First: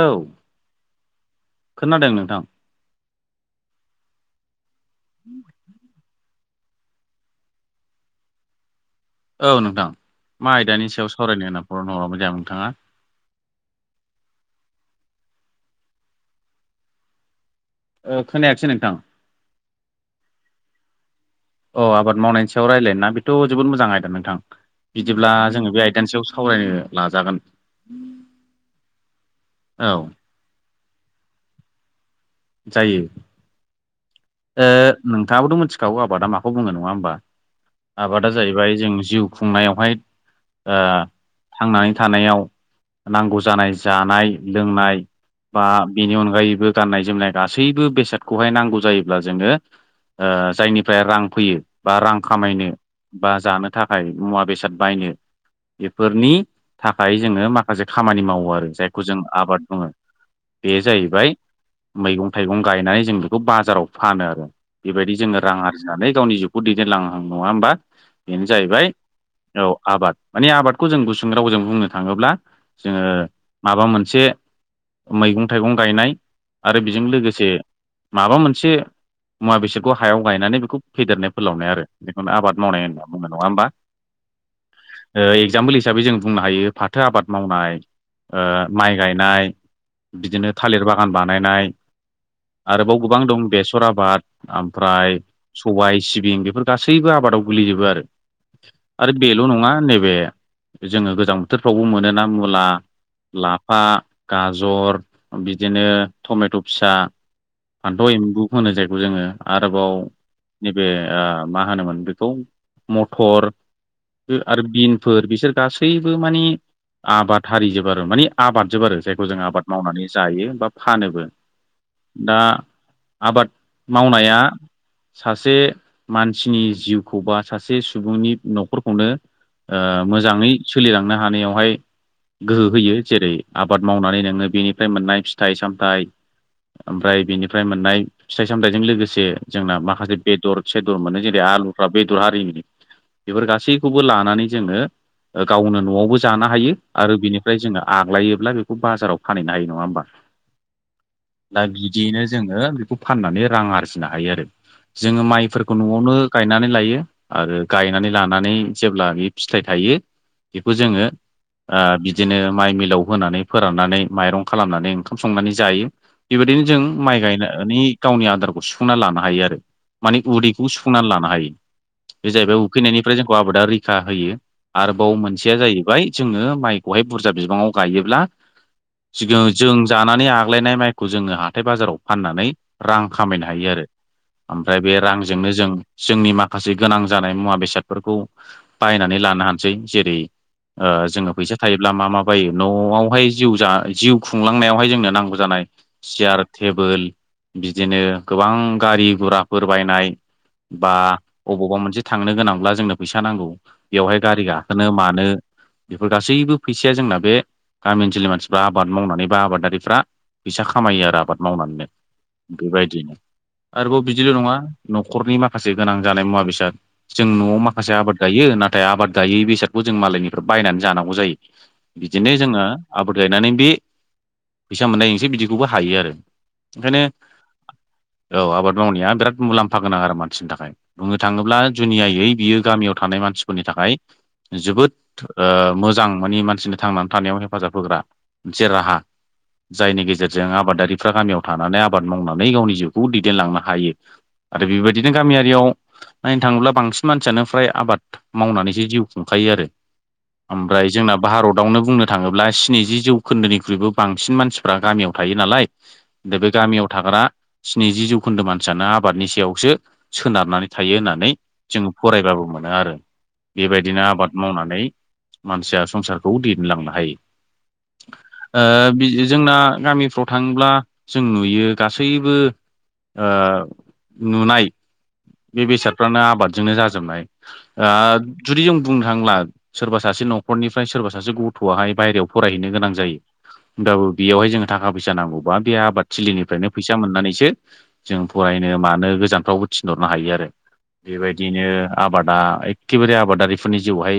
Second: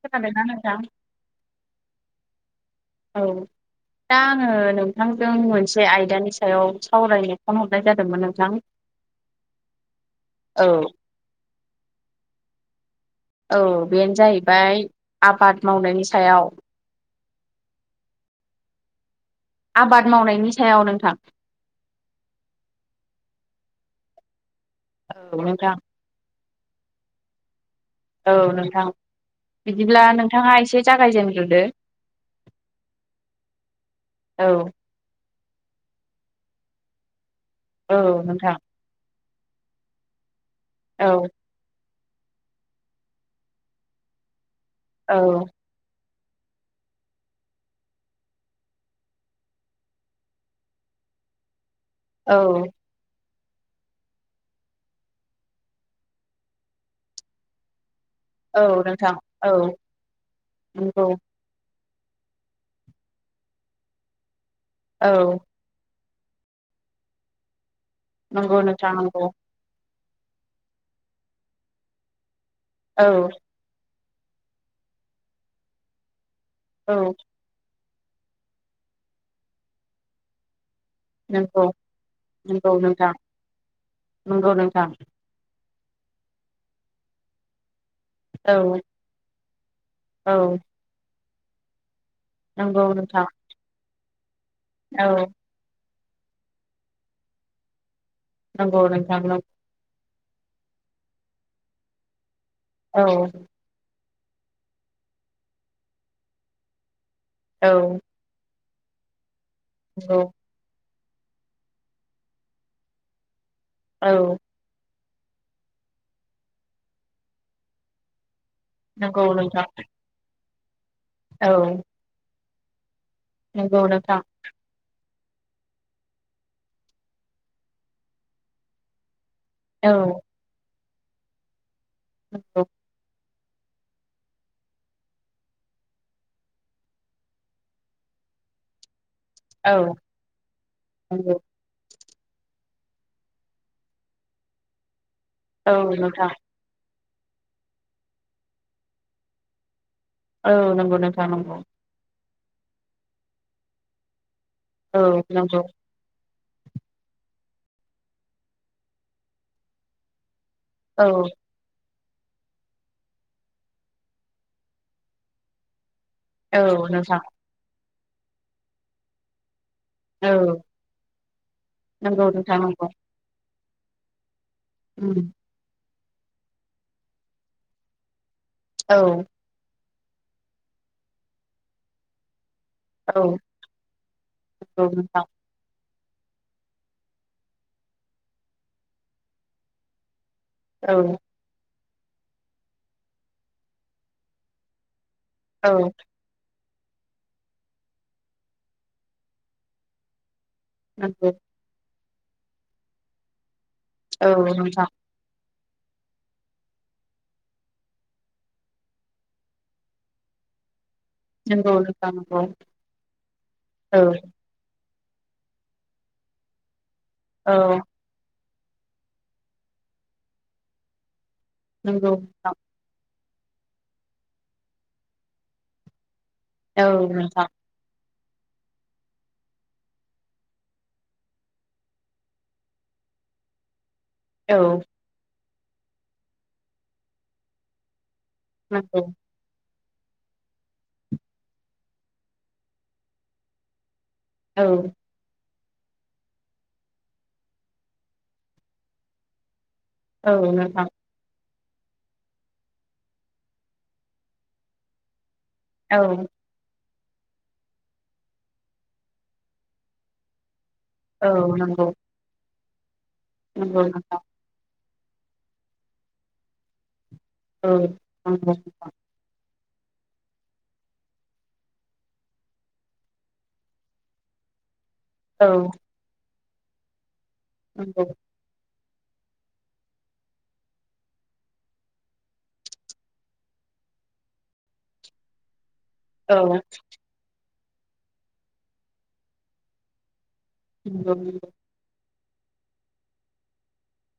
औ खोनादोंना नोंथां खोनादों नोंथां औ दा आङो नोंथांजों मोनसे आयदानि सायाव सावरायनो फन हरनाय जादोंमोन नोंथां। औ नोंथां मा औ आयदानि सायाव सावरायनो होनना फनो हरदोंमोन नोंथाङा? औ बेनो जाहैबाय आबाद मावनायनि सायाव खोनायाखासै नोंथां आबाद मावनायनि सायाव नोंथां अ आबाद मावनायनि सायाव रायलायनो बेथ' जोबोद मोजां आयदा नोंथां बिदिब्ला औ जोङो नोंथां बे आयदानि सयाव सावरायनो नाजागोन। औ नोंथां औ बिदिब्ला नोंथाङा एसे जागायजेनग्रोदो। जायो औ ओ नों थाङाबोथ' मिथिखागौ आबादा माखौ बुङो नङा होमबा औ आबादा नोंथां जाहैबाय जोंनि जिउ खुंनायावहाय ओ औ थांनानै थानायाव नांगौ जानाय जानाय लोंनाय औ बा बेनि अनगायैबो गान्नाय जोमनाय गासैबो बेसादखौहाय नांगौ जायोब्ला जोङो जायनिफ्राय रां फैयो बा रां औ खामायनो बा जानो थाखाय मुवा बेसाद बायनो बेफोरनि थाखाय जोङो माखासे खामानि मावो आरो औ जायखौ नोंथां जों औ आबाद बुङो बे नंगौ जाहैबाय मैगं थाइगं गायनानै जों बेखौ बाजाराव फानो आरो औ बेबायदि जोङो रां आरजिनानै गावनि जिउखौ दैदेनलांहां नङा होमबा बेनो नंगौ जाहैबाय नोंथां नंगौ औ आबाद माने आबादखौ जों गुसुं रावजों बुंनो थाङोब्ला औ जोङो माबा मोनसे मोनसे मैगं थाइगं गायनाय आरो बेजों औ लोगोसे माबा मोनसे मुवा बेसादखौ हायाव गायनानै बेखौ फेदेरनाय नंगौ फोलावनाय आरो बेखौनो आबाद नंगौ मावनाय होनना नोंथां बुनाय नङा होमबा नंगौ नोंथां एगजामपोल एसे हिसाबै जों बुंनो हायो फाथो आबाद मावनाय ओ औ माइ गायनाय औ बिदिनो थालिर बागान बानायनाय नंगौ आरोबाव गोबां नोंथां दं बेसर आबाद औ ओमफ्राय सबाय सिबिं बेफोर गासैबो आबादाव गोलैजोबो आरो नंगौ आरो नोंथां नंगौ बेल' नङा नैबे जोङो गोजां बोथोरफ्रावबो मोनोना मुला औ लाफा गाजर बिदिनो टमेट' फिसा औ फान्थाव एम्बु होनो जायगखौ जोङो आरोबाव नंगौ बे मा होनोमोन बेखौ मटर औ आरो बिन फोर बिसोर गासैबो माने आबाद हारिजोबो आरो माने आबाद जोब आरो नंगौ जायखौ जों आबाद नोंथां मावनानै जायो बा फानोबो औ दा आबाद नंगौ नोंथां मावनाया सासे मानसिनि जिउखौ बा सासे सुबुंनि न'खरखौनो औ मोजाङै सोलिलांनो हानायावहाय नंगौ गोहो होयो जेरै आबाद मावनानै नोङो बेनिफ्राय मोननाय फिथाइ सामथायाइ ओमफ्राय बिनिफ्राय मोननाय फिथाइ सामथाइजों लोगोसे खासे औ जोंना माखासे बेदर सेदर मोनो नंगौ जेरै आलुफ्र्रा बेदर हारिमनि बेफोर गासैखौबो लानानै जोङो औ गावनो न'आवबो नोंथां जानो हायो आरो बिनिफ्राय जोङो आग्लायोब्ला बेखौ बाजाराव फानहनो हायो नङा होमबा औ नंगौ नोंथां नंगौ दा बिदियैनो जोङो बेखौ फाननानै रां आरजिनो हायो आरो औ जोङो नंगौ माइफोरखौ न'आवनो गायनानै लायो आरो गायनानै लानानै जेब्ला बे फिथाइ थायो बेखौ जोङो औ बिदिनो माइ मिलाव होनानै फोराननानै माइरं खालामनानै ओं खाम संनानै जायो औ बेबायदिनो जों नोंथां माइ गायनानै गावनि आदारखौ सुफुंना लानो हायो आरो माने औ उदैखौ सुफुंनानै लानो हायो नंगौ बे जाहैबाय नोंथां नंगौ उखैनायनिफ्राय जोंखौ आबादा रैखा होयो आरोबाव उम मोनसेया जाहैबाय जोङो माइखौहाय बुरजा बिबाङाव गायोब्ला औ जों जानानै आग्लायनाय माइखौ जोङो हाथाय बाजाराव फाननानै रां औ खामायनो हायो आरो ओमफ्राय नंगौ बे नोंथां रांजोंनो जों जोंनि माखासे गोनां जानाय मुवा बेसादफोरखौ बायनानै लानो हानोसै जेरै औ जोङो फैसा थायोब्ला मा मा बायो न'आवहाय जि जिउ खुंलांनायावहाय जोंनो नांगौ जानाय औ सियार टेबोल बिदिनो गोबां गारि घुराफोर बायनाय बा नंगौ अबावबा मोनसे थांनो गोनांब्ला जोंनो फैसा नांगौ बेवहाय औ गारि गाखोनो नोंथां मानो बेफोर गासैबो फैसाया जोंना बे गामि ओनसोलनि मानसिफ्रा आबाद मावनानै बा आबादारिफ्रा फैसा खामायो आरो आबाद नंगौ मावनानैनो नोंथां नंगौ बेबायदिनो आरोबाव औ बिदिल' नङा न'खरनि माखासे गोनां जानाय मुवा बेसाद जों न'आव औ माखासे आबाद गायो ना नाथाय आबाद जायै बेसादखौ जों मालायनिफ्राय बायनानै जानांगौ जायो नंगौ बिदिनो नोंथां जोङोाद फोर गायनानै बे फैसा मोननायसै बिदिखौबो हायो आरो। औ ओंखायनो नोंथां। औ आबाद मावनाया बिराद मुलाम्फा गोनां आरो मानसिनि थाखाय बुंनो थाङोब्ला जुनियायै बियो गामियाव थानो थानाय मानसिफोरनि थाखाय औ जोबोद ओ मोजां माने मानसिनि थांनानै थानायाव हेफाजाब होग्रा मोनसेे राहा। नंगौ जायनि गेजेरजों आबादारिफ्रा गामियाव थानानै आबाद मावनानै गावनि जिउखौ दैदेनलांनो हायो। औ आरो बेबायदिनो गामियारियाव नायनो थाङोब्ला बांसिन मानसियानो फ्राय आबाद मावनानैसो जिउ खुंखायो आरो। औ नोंथां ओमफ्राय जोंना भारतआवनो बुंनो थाङोब्ला स्निजि जौखोन्दोनिख्रुइबो बांसिन मानसिफ्रा गामियाव थायो नालाय औ दा बे गामियाव थाग्रा स्निजि जौखोन्दो मानसियानो आबादनि सायावसो सोनारनानै थायो औ होननानै जोङो नंगौ फरायबाबो मोनो आरो नंगौ नोंथां बेबायदिनो आबाद मावनानै मानसिया संसारखौ दैेनलांनो हायो। औ ओ औ। जोंना गामिफ्राव थांयोब्ला जों नुयो गासैबो ओ नुनाय औ बे बेसादफ्रानो आबादजोंनो जाजोबनाय ओ नंगौ जुदि जों बुंनो थांला सोरबा सासे न'खरनिफ्राय सोरबा सासे गथ'आहाय बायेरायाव फरायहैनो गोनां जायो होमब्लााबो बेयावहाय जोङो थाखा फैसा नांगौबा बे आबाद औ थिलिनिफ्रायनो फैसा मोननानैसो जों फरायनो मानो गोजानफ्रावबो थिनहरनो हायो आरो। नंगौ नंगौ बेबायदिनो आबादा एखेबारे आबादारिफोरनि जिउआवहाय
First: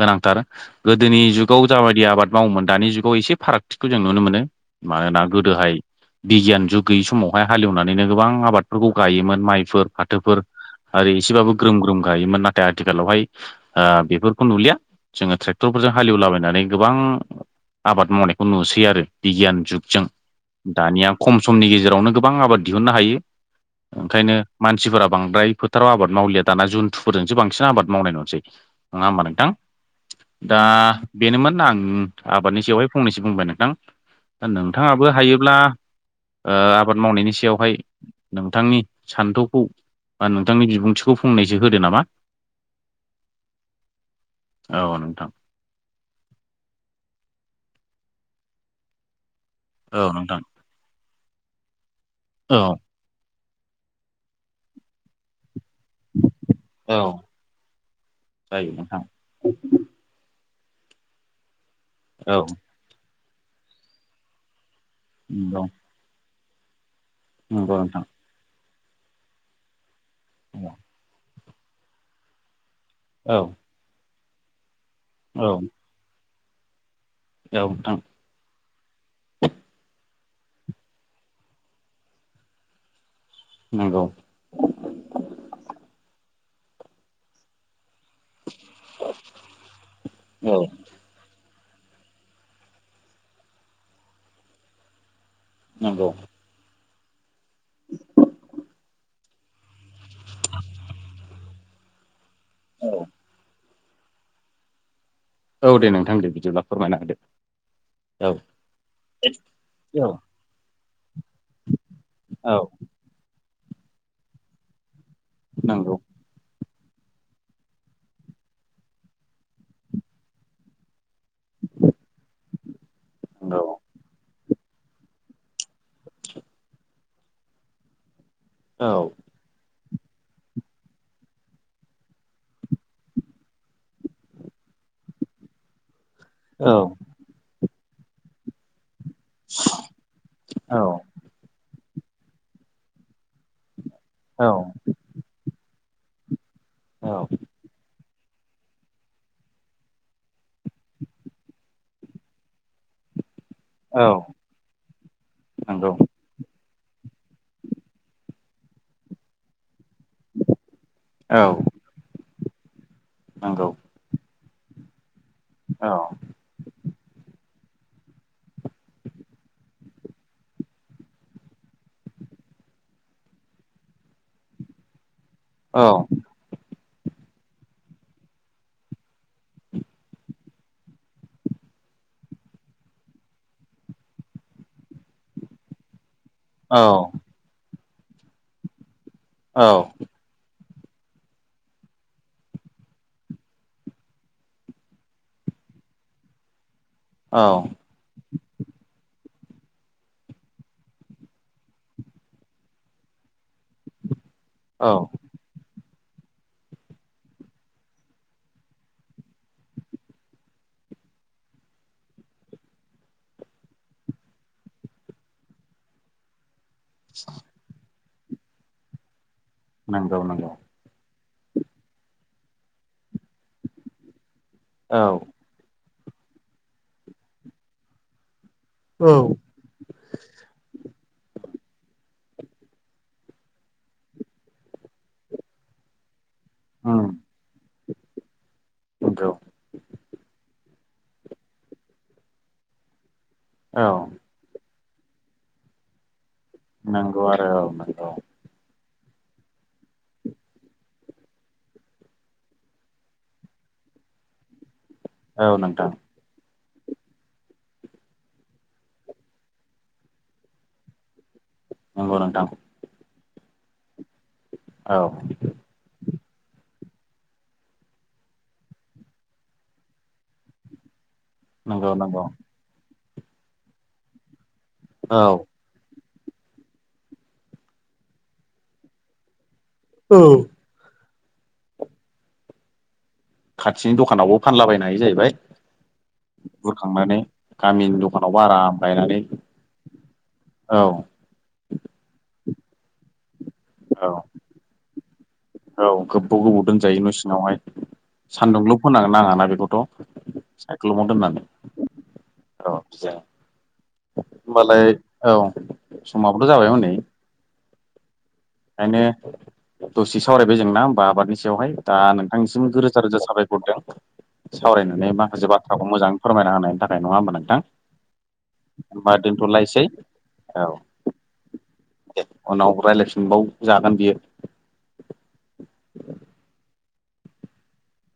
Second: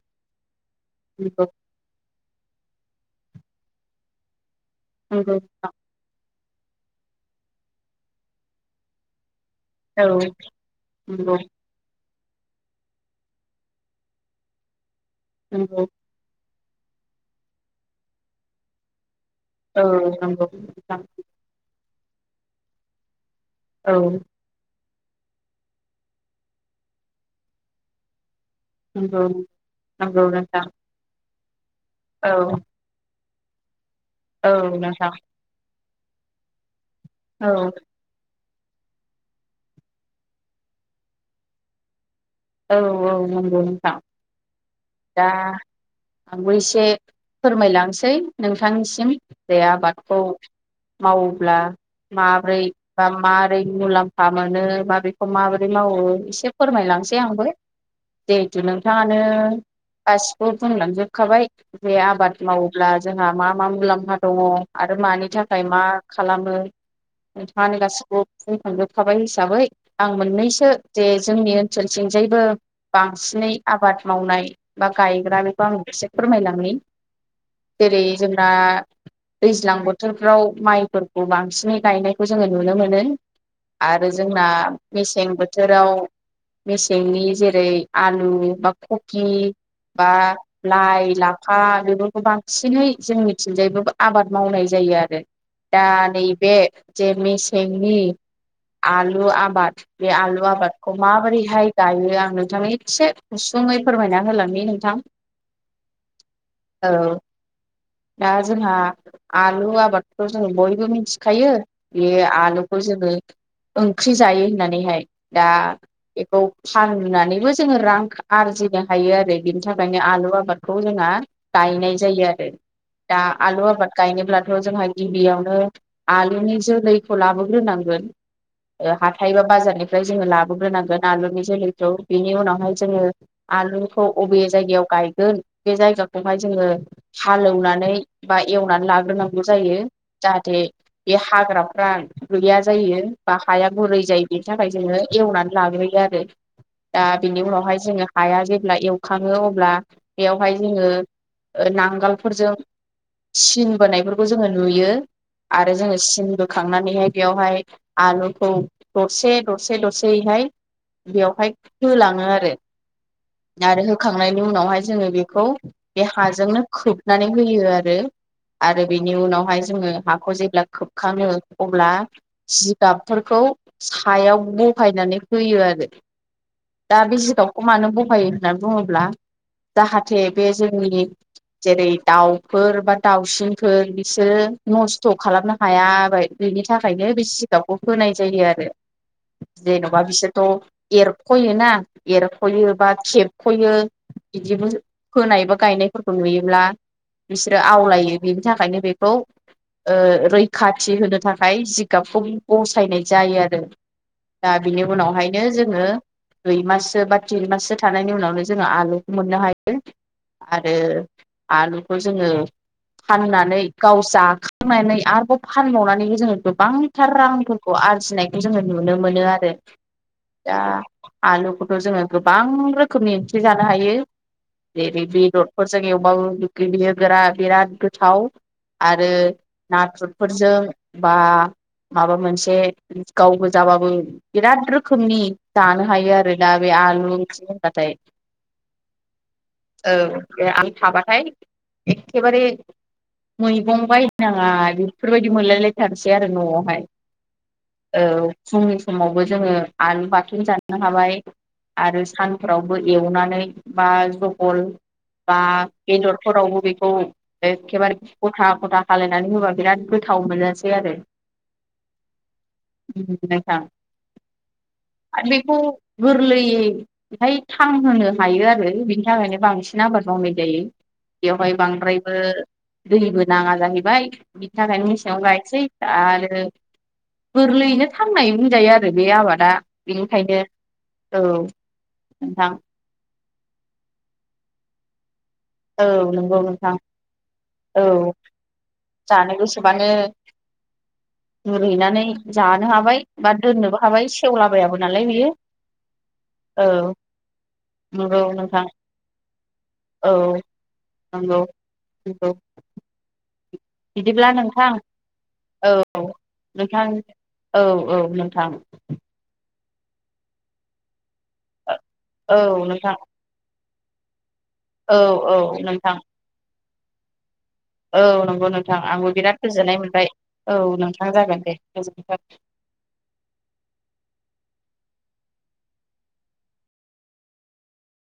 गोनांथार गोदोनि नंगौ जुगाव जाबायदि आबाद मावोमोन दानि जुगाव एसे फारागथिखौ जों नुनो मोनो औ मानोना नंगौ गोदोहाय बिगियान जुग गैयि समावहाय हालेवनानैनो गोबां आबादफोरखौ गायोमोन माइफोर फाथोफोर आरो एसेबाबो ग्रोम ग्रोम गायोमोन नाथाय आथिखालावहाय ओ बेफोरखौ नुलिया जोङो नंगौ ट्रेक्टरफोरजों हालेवलाबायनानै गोबां आबाद मावनायखौ नुसै आरो बिगियान औ जुगजों नंगौ नोंथां दानिया खम समनि गेजेरावनो गोबां आबाद दिहुननो हायो। औ। ओंखायनो मानसिफोरा बांद्राय फोथाराव आबाद मावलिया दाना जुनथुफोरजोंसो बांसिन आबाद मावनाय नुसै। नङा होमबा नंगौ नोंथां नंगौ दा नोंथां बेनोमोन आं औ आबादनि सायावहाय फंनैसो बुंबाय नोंथां दा औ नोंथाङाबो नोंथां हायोब्ला ओ आबाद मावनायनि औ सायावहाय नोंथांनि सान्थौ खौ बा नोंथांनि बिबुंथिखौ फंनायसो होदो नामा? औ औ नंगौ नोंथां। औ दा नोंथां आंबो एसे फोरमायलांनोसै नोंथांनिसिम जे औ आबादखौ नोंथां मावोब्ला औ माबोरै बा मारै मुलाम्फा मोनो बा बेखौ माबोरै मावो एसे औ फोरमायलांसै आंबो जिहेथु जायो नोंथां नोंथाङानो गासि बो बुंलांजोबखाबाय जे आबाद औ मावोब्ला जोंहा मा मा मुलाम्फा दङ। आरो मानि थाखाय नंगौ मा खालामो नंगौ नोंथाङानो नोंथां गासिखौबो बुं जोबखाबाय हिसाबै आं मोननैसो औ जे जोंनि ओनसोलथिं जायबो औ बांसिनै आबाद मावनाय बा गायग्रा औ बेखौ आं एसे फोरमायलांनि नोंथां जेरै जोंना दैज्लां बोथोर फाव माइफोरखौ बांसिनै गायनायखौ जोङो नुनो मोनो। नंगौ आरो जोंना मेसें बोथोराव मेसेंनि जेरै आलु बा कफि बा औ लाइ ला फा बेफोरखौ बांसिनै जोंनिथिंजायबो आबाद मावनाय जायो आरो। दा नंगौ नैबे जे मेसेंनि आलु लु आबाद बे आलु आबादखौ माबोरैहाय गायो आं नोंथांनि औ एसे गुसुङै फोरमायना होलांनि नोंथां। औ दे नोंथां दे बिदिब्ला औ फोरमायना होदो। दा औ जोंहा आलु औ आबादखौ जों बयबो मिथ खायो बे औ आलुखौ जोङो ओंख्रि जायो होननानैहाय दा नंगौ बेखौ फाननानैबो जोङो रां आरजिनो हायो आरो बिनि थाखायनो आलु आबादखौ जोंहा, गा गायनाय जायो आरो दा नंगौ आलु आबाद गायनोब्लाथ' जोंहा गिबियाव नो आलुनि जोलैखौ लाबोग्रोनांगोन औ हाथाइबा बाजारनि फ्राय जोङो लाबोग्रोनां आलुनि जोलैखौ बिनि उनावहाय जोङो आलुखौ अबे जायगायाव गायगोन बे जायगायाव हाय औ जोङो हालेवनानै बा एवनानै ला ग्रो नांगौ जायो जाहाथे औ बे हाग्राफ्रा गैया जायो। बा हाया गुरै जायो औ बेनि थाखाय जोङो एवनानै लाग्रोयो आरो दा औ बेनि उनावहाय जोङो। हाया जेब्ला एवखाङो अब्ला बेयावहाय जोङो। नांगोलफोरजों, सिन औ बोनायफोरखौ जोङो नुयो आरो नंगौ जोङो सिनबो, बोखांनानैहाय बेवहाय आलुखौ दरसे दरसे दरसे औ बेवहाय होलाङो आरो नंगौ आरो होखांनायनि उनावहाय जोङो बे खौ औ बे हाजोंनो खोबनानै होयो आरो। आरो बेनि उनावहाय जोङो हाखौ जेब्ला खोबखाङो अब्ला जिगाबफोरखौ, सायाव बहायनानै होयो औ आरो। दा बे जिगाबखौ मानो बहायो होननानै बुङोब्ला, जाहाथे बे जोंनि जेरै दाउफोर बा दाउसिनफोर बिसोरो, नस्थ' खालामनो हायाबाय बेनि औ थाखायनो बे सिगाबखौ होनाय जायो आरो। औ थ' एरख'यो ना एरख'यो बा खेरख'यो बिदिबो फोनाय बा गायनायफोरखौ नुयोब्ला, औ बिसोरो आवलायो बिनि थाखायनो बेखौ, ओ रैखाथि होनो थाखाय जिगाबखौ बसायनाय जायो आरो दा बिनि औ उनावहायनो जोङो दुइ माससो बा थिन माससो थानायनि उनावनो जोङो आलुखौ मोननो हायो। आरो आलुखौ जोङो फाननानै गाव जाखांनानै आरोबाव फानबावनानैबो जोङो गो गोबांथार रांफोरखौ आरजिनायखौ जोङो नुनो मोनो आरो। नंगौ नंगौ दा आलुखौथ' जोङो गोबां रोखोमनि ओंख्रि जानो हायो औ जेरै बेदरफोरजों एवबाबो [unintelligible] गोरा बिराद गोथाव, आरो औ नाथुरफोरजों, बा माबा मोनसे गाव गोजाबाबो, बिराद रोखोमनि जानो हायो आरो दा बे उम आलु ओंख्रि होनबाथाय। नंगौ औ दे आं थाबाथाय एखेबारे औ मैगं बायनाङा बेफोरबायदि मोनलायलायथारसै आरो न'आवहाय। नंगौ आरो औ नंगौ फुं समावबो जोङो आलु बाथोन जानो हाबाय आरो सानफ्रावबो एवनानै बा जहल बा औ नोंथां बेदरफोरावबो बे खौ एखेबारे गथा गथा खालायनानै होबा बिराद गोथाव मोनजासै आरो। नंगौ नोंथां। नोंथां औ बेखौ गोरलैयैहाय थांहोनो हायो आरो बिनि थाखायनो बांसिन आबाद मावनाय दायो। बेवहाय नंगौ बांद्रायबो नंगौ दैबो नाङा जाहैबाय, बिनि थाखायनो औ मेसेङाव गायनोसै आरो गोरलैयैनो थांनाय बुंजायो आरो आरो बे आबादा औ बेनिखायनो औ नोंथां खाथिनि दखानावबो फानलाबायनो हायो जाहैबाय औ नंगौ नोंथां बुरखांनानै औ गामिनि दखानावबो आराम गायनानै जानो गोसोबानो औ रुइनानै जानो हाबाय बा दोननोबो औ हाबाय सेवलाबायाबो नालाय बेयो औ गोबाव गोबाव दोनजायो न' सिङावहाय नंगौ नोंथां सान्दुंल' फोनांनो नाङा ना बेखौथ' औ नआव नंगौ दोननानै नंगौ र बि बिदिब्ला नोंथां औ समाबोथ' जाबाय नोंथां हनै औ औ नोंथां ओंखायनो दसे सावरायबाय जोंना होमबा आबादनि बयावहाय दा औ नोंथांनिसिम नोंथां रोजा रोजा साबायखरदों औ सावरायनानै औ माखासे बाथ्राखौ नोंथां मोजाङै फोरमायना होनायनि थाखाय नङा होनबा नोंथां औ नंगौ नोंथां आंबो होमबा बिराद गोजोननाय दोनथ'लायसै मोनबाय औ नोंथां जागोन दे गोजोनथों रायलायफिनबाव जागोन बियो